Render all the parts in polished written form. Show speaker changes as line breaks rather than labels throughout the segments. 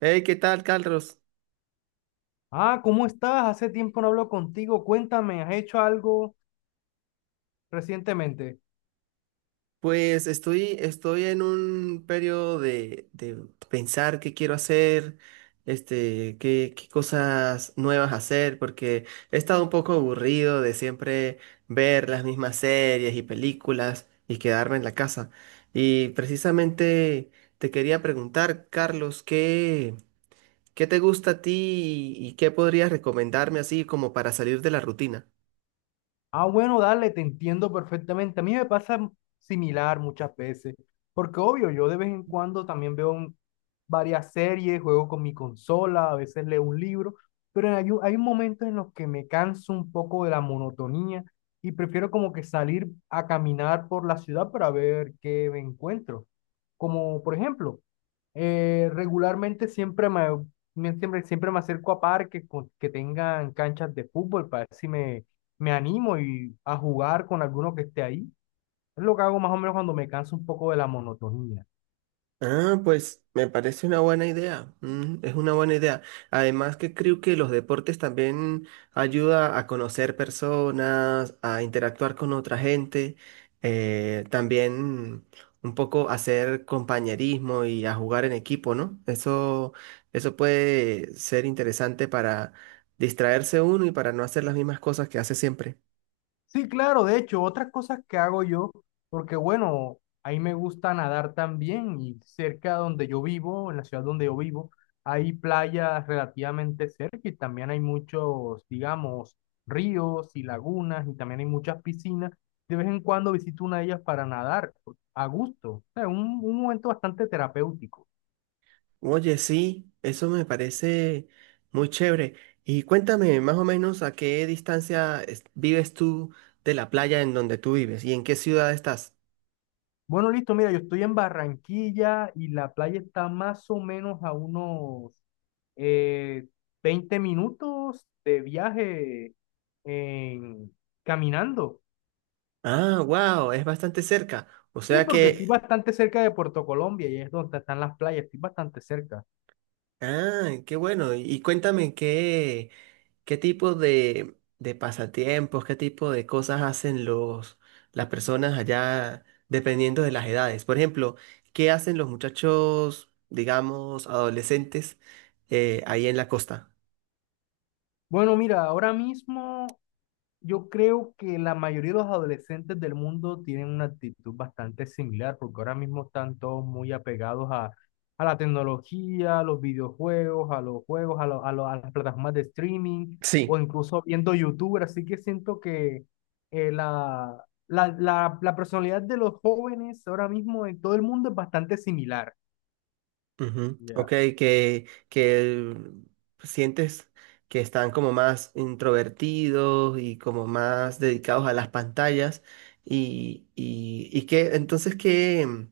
Hey, ¿qué tal, Carlos?
Ah, ¿cómo estás? Hace tiempo no hablo contigo. Cuéntame, ¿has hecho algo recientemente?
Pues estoy en un periodo de pensar qué quiero hacer, este, qué, qué cosas nuevas hacer, porque he estado un poco aburrido de siempre ver las mismas series y películas y quedarme en la casa. Y precisamente te quería preguntar, Carlos, ¿qué, qué te gusta a ti y qué podrías recomendarme así como para salir de la rutina?
Ah, bueno, dale, te entiendo perfectamente. A mí me pasa similar muchas veces, porque obvio, yo de vez en cuando también veo varias series, juego con mi consola, a veces leo un libro, pero hay momentos en los que me canso un poco de la monotonía y prefiero como que salir a caminar por la ciudad para ver qué me encuentro. Como por ejemplo, regularmente siempre me acerco a parques que tengan canchas de fútbol para ver si me animo y a jugar con alguno que esté ahí. Es lo que hago más o menos cuando me canso un poco de la monotonía.
Ah, pues me parece una buena idea. Mm, es una buena idea. Además que creo que los deportes también ayuda a conocer personas, a interactuar con otra gente, también un poco hacer compañerismo y a jugar en equipo, ¿no? Eso puede ser interesante para distraerse uno y para no hacer las mismas cosas que hace siempre.
Sí, claro, de hecho, otras cosas que hago yo, porque bueno, ahí me gusta nadar también y cerca donde yo vivo, en la ciudad donde yo vivo, hay playas relativamente cerca y también hay muchos, digamos, ríos y lagunas y también hay muchas piscinas. De vez en cuando visito una de ellas para nadar a gusto. O sea, un momento bastante terapéutico.
Oye, sí, eso me parece muy chévere. Y cuéntame más o menos a qué distancia es- vives tú de la playa en donde tú vives y en qué ciudad estás.
Bueno, listo, mira, yo estoy en Barranquilla y la playa está más o menos a unos eh, 20 minutos de viaje en- caminando.
Ah, wow, es bastante cerca. O
Sí,
sea
porque estoy
que,
bastante cerca de Puerto Colombia y es donde están las playas, estoy bastante cerca.
ah, qué bueno. Y cuéntame qué, ¿qué tipo de pasatiempos, qué tipo de cosas hacen los, las personas allá dependiendo de las edades? Por ejemplo, ¿qué hacen los muchachos, digamos, adolescentes, ahí en la costa?
Bueno, mira, ahora mismo yo creo que la mayoría de los adolescentes del mundo tienen una actitud bastante similar, porque ahora mismo están todos muy apegados a la tecnología, a los videojuegos, a los juegos, a las plataformas de streaming o
Sí,
incluso viendo YouTube. Así que siento que la personalidad de los jóvenes ahora mismo en todo el mundo es bastante similar.
ujú, ok,
Ya.
que sientes que están como más introvertidos y como más dedicados a las pantallas y que entonces, ¿qué?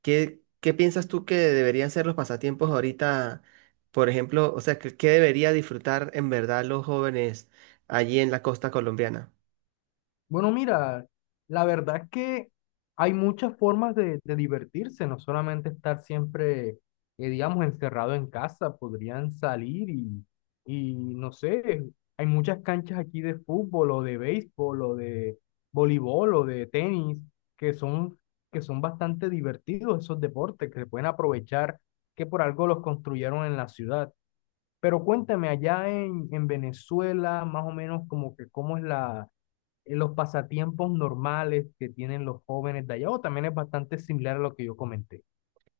¿Qué, qué piensas tú que deberían ser los pasatiempos ahorita? Por ejemplo, o sea, ¿qué, qué debería disfrutar en verdad los jóvenes allí en la costa colombiana?
Bueno, mira, la verdad es que hay muchas formas de divertirse, no solamente estar siempre, digamos, encerrado en casa, podrían salir y no sé, hay muchas canchas aquí de fútbol o de béisbol o de voleibol o de tenis que son, que son bastante divertidos esos deportes que se pueden aprovechar, que por algo los construyeron en la ciudad. Pero cuéntame, allá en Venezuela, más o menos como que cómo es la los pasatiempos normales que tienen los jóvenes de allá, o también es bastante similar a lo que yo comenté.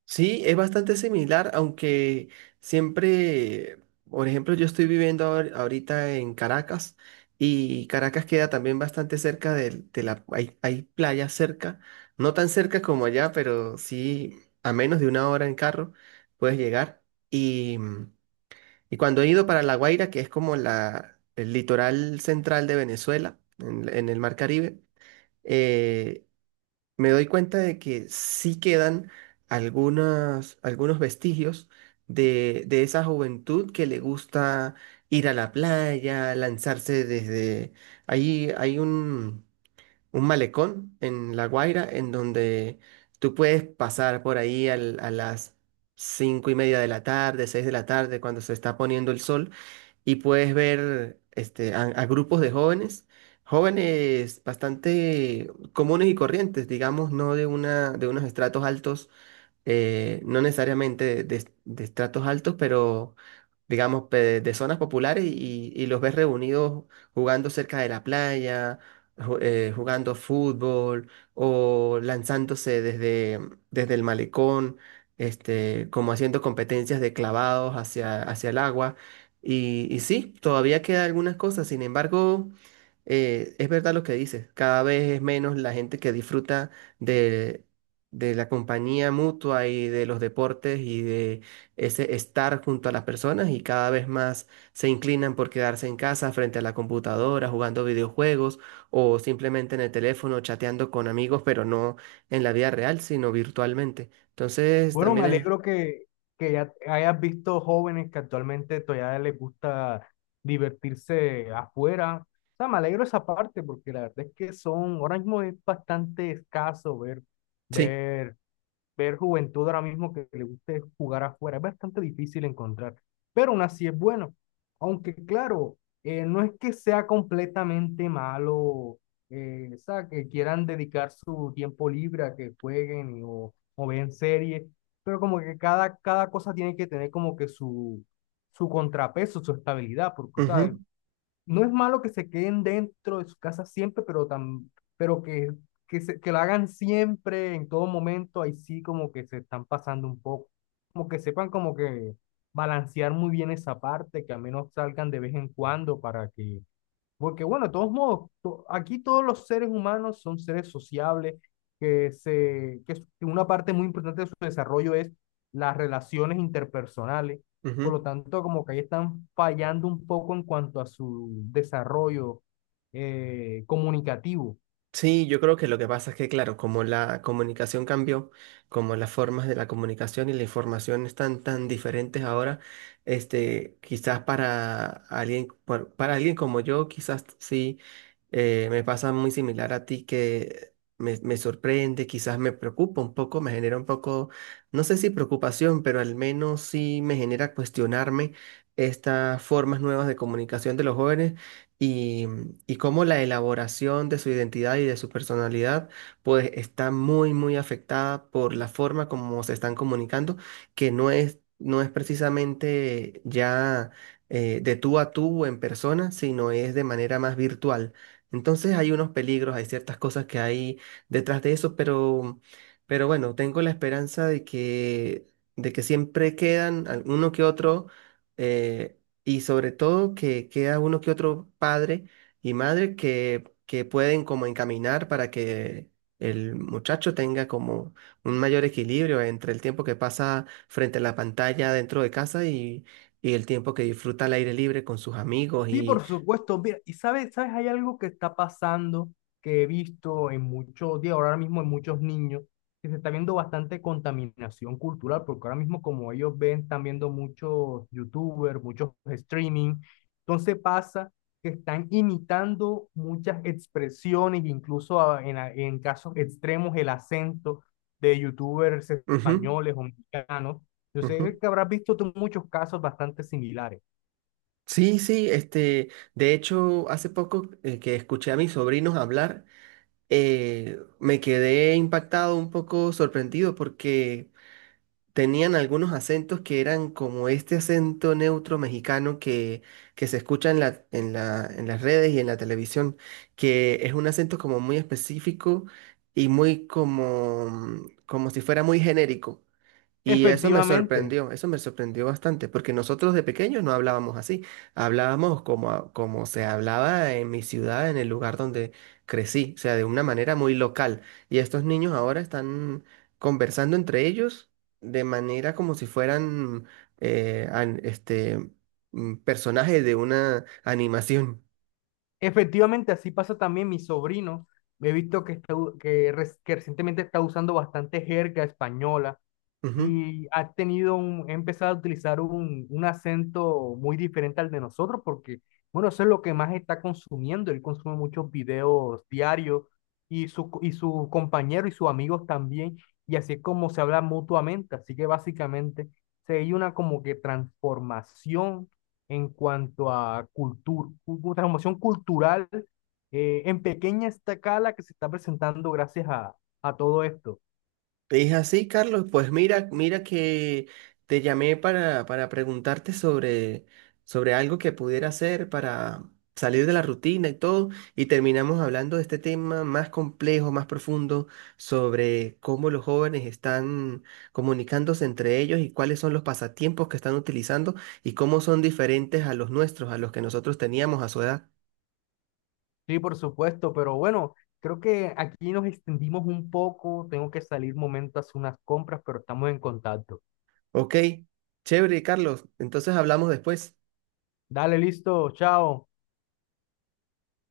Sí, es bastante similar, aunque siempre, por ejemplo, yo estoy viviendo ahor- ahorita en Caracas y Caracas queda también bastante cerca del- de, la... Hay playas cerca, no tan cerca como allá, pero sí a menos de una hora en carro puedes llegar. Y cuando he ido para La Guaira, que es como la, el litoral central de Venezuela, en el Mar Caribe, eh, me doy cuenta de que sí quedan algunos, algunos vestigios de esa juventud que le gusta ir a la playa, lanzarse desde... Ahí hay un malecón en La Guaira en donde tú puedes pasar por ahí al- a las cinco y media de la tarde, seis de la tarde, cuando se está poniendo el sol y puedes ver este, a grupos de jóvenes, jóvenes bastante comunes y corrientes, digamos, no de una, de unos estratos altos, no necesariamente de estratos altos, pero digamos, pe- de zonas populares y los ves reunidos jugando cerca de la playa, ju- jugando fútbol o lanzándose desde, desde el malecón, este, como haciendo competencias de clavados hacia, hacia el agua. Y sí, todavía quedan algunas cosas, sin embargo es verdad lo que dices, cada vez es menos la gente que disfruta de, de la compañía mutua y de los deportes y de ese estar junto a las personas y cada vez más se inclinan por quedarse en casa frente a la computadora, jugando videojuegos o simplemente en el teléfono chateando con amigos, pero no en la vida real, sino virtualmente. Entonces,
Bueno,
también
me
es...
alegro que ya hayas visto jóvenes que actualmente todavía les gusta divertirse afuera. O sea, me alegro esa parte porque la verdad es que son, ahora mismo es bastante escaso
Sí.
ver ver juventud ahora mismo que le guste jugar afuera. Es bastante difícil encontrar, pero aún así es bueno. Aunque claro, no es que sea completamente malo, o sea, que quieran dedicar su tiempo libre a que jueguen o vean series, pero como que cada cosa tiene que tener como que su contrapeso, su estabilidad, porque, o sea,
Ujú,
no es malo que se queden dentro de su casa siempre, pero, tam pero que, se, que lo hagan siempre, en todo momento, ahí sí como que se están pasando un poco, como que sepan como que balancear muy bien esa parte, que al menos salgan de vez en cuando para que porque bueno, de todos modos, aquí todos los seres humanos son seres sociables, que, se, que es- que una parte muy importante de su desarrollo es las relaciones interpersonales. Por lo
ujú.
tanto, como que ahí están fallando un poco en cuanto a su desarrollo comunicativo.
Sí, yo creo que lo que pasa es que, claro, como la comunicación cambió, como las formas de la comunicación y la información están tan diferentes ahora, este, quizás para alguien, por- para alguien como yo, quizás sí, me pasa muy similar a ti que me sorprende, quizás me preocupa un poco, me genera un poco, no sé si preocupación, pero al menos sí me genera cuestionarme estas formas nuevas de comunicación de los jóvenes y, y cómo la elaboración de su identidad y de su personalidad pues está muy afectada por la forma como se están comunicando, que no es, no es precisamente ya de tú a tú en persona, sino es de manera más virtual. Entonces hay unos peligros, hay ciertas cosas que hay detrás de eso, pero bueno, tengo la esperanza de que siempre quedan alguno que otro, eh, y sobre todo que queda uno que otro padre y madre que pueden como encaminar para que el muchacho tenga como un mayor equilibrio entre el tiempo que pasa frente a la pantalla dentro de casa y el tiempo que disfruta al aire libre con sus amigos
Sí, por
y...
supuesto. Mira, y sabes, hay algo que está pasando que he visto en muchos días, ahora mismo en muchos niños, que se está viendo bastante contaminación cultural, porque ahora mismo como ellos ven, están viendo muchos youtubers, muchos streaming. Entonces pasa que están imitando muchas expresiones, incluso en casos extremos el acento de youtubers
Ujú,
españoles o mexicanos. Yo
ujú.
sé que habrás visto tú muchos casos bastante similares.
Sí, sí, este, de hecho, hace poco que escuché a mis sobrinos hablar, me quedé impactado, un poco sorprendido porque tenían algunos acentos que eran como este acento neutro mexicano que se escucha en la, en la, en las redes y en la televisión, que es un acento como muy específico y muy como, como si fuera muy genérico. Y
Efectivamente.
eso me sorprendió bastante, porque nosotros de pequeños no hablábamos así, hablábamos como, a- como se hablaba en mi ciudad, en el lugar donde crecí, o sea, de una manera muy local. Y estos niños ahora están conversando entre ellos de manera como si fueran eh, an- este, personajes de una animación.
Efectivamente, así pasa también mi sobrino. He visto que, está u- que, res- que recientemente está usando bastante jerga española, y ha tenido ha empezado a utilizar un acento muy diferente al de nosotros, porque, bueno, eso es lo que más está consumiendo. Él consume muchos videos diarios y su compañero y sus amigos también, y así es como se habla mutuamente. Así que básicamente se hay una como que transformación en cuanto a cultura, transformación cultural en pequeña escala que se está presentando gracias a todo esto.
Te dije así, Carlos. Pues mira, mira que te llamé para preguntarte sobre, sobre algo que pudiera hacer para salir de la rutina y todo, y terminamos hablando de este tema más complejo, más profundo, sobre cómo los jóvenes están comunicándose entre ellos y cuáles son los pasatiempos que están utilizando y cómo son diferentes a los nuestros, a los que nosotros teníamos a su edad.
Sí, por supuesto, pero bueno, creo que aquí nos extendimos un poco. Tengo que salir momento a hacer unas compras, pero estamos en contacto.
Ok, chévere, Carlos. Entonces hablamos después.
Dale, listo, chao.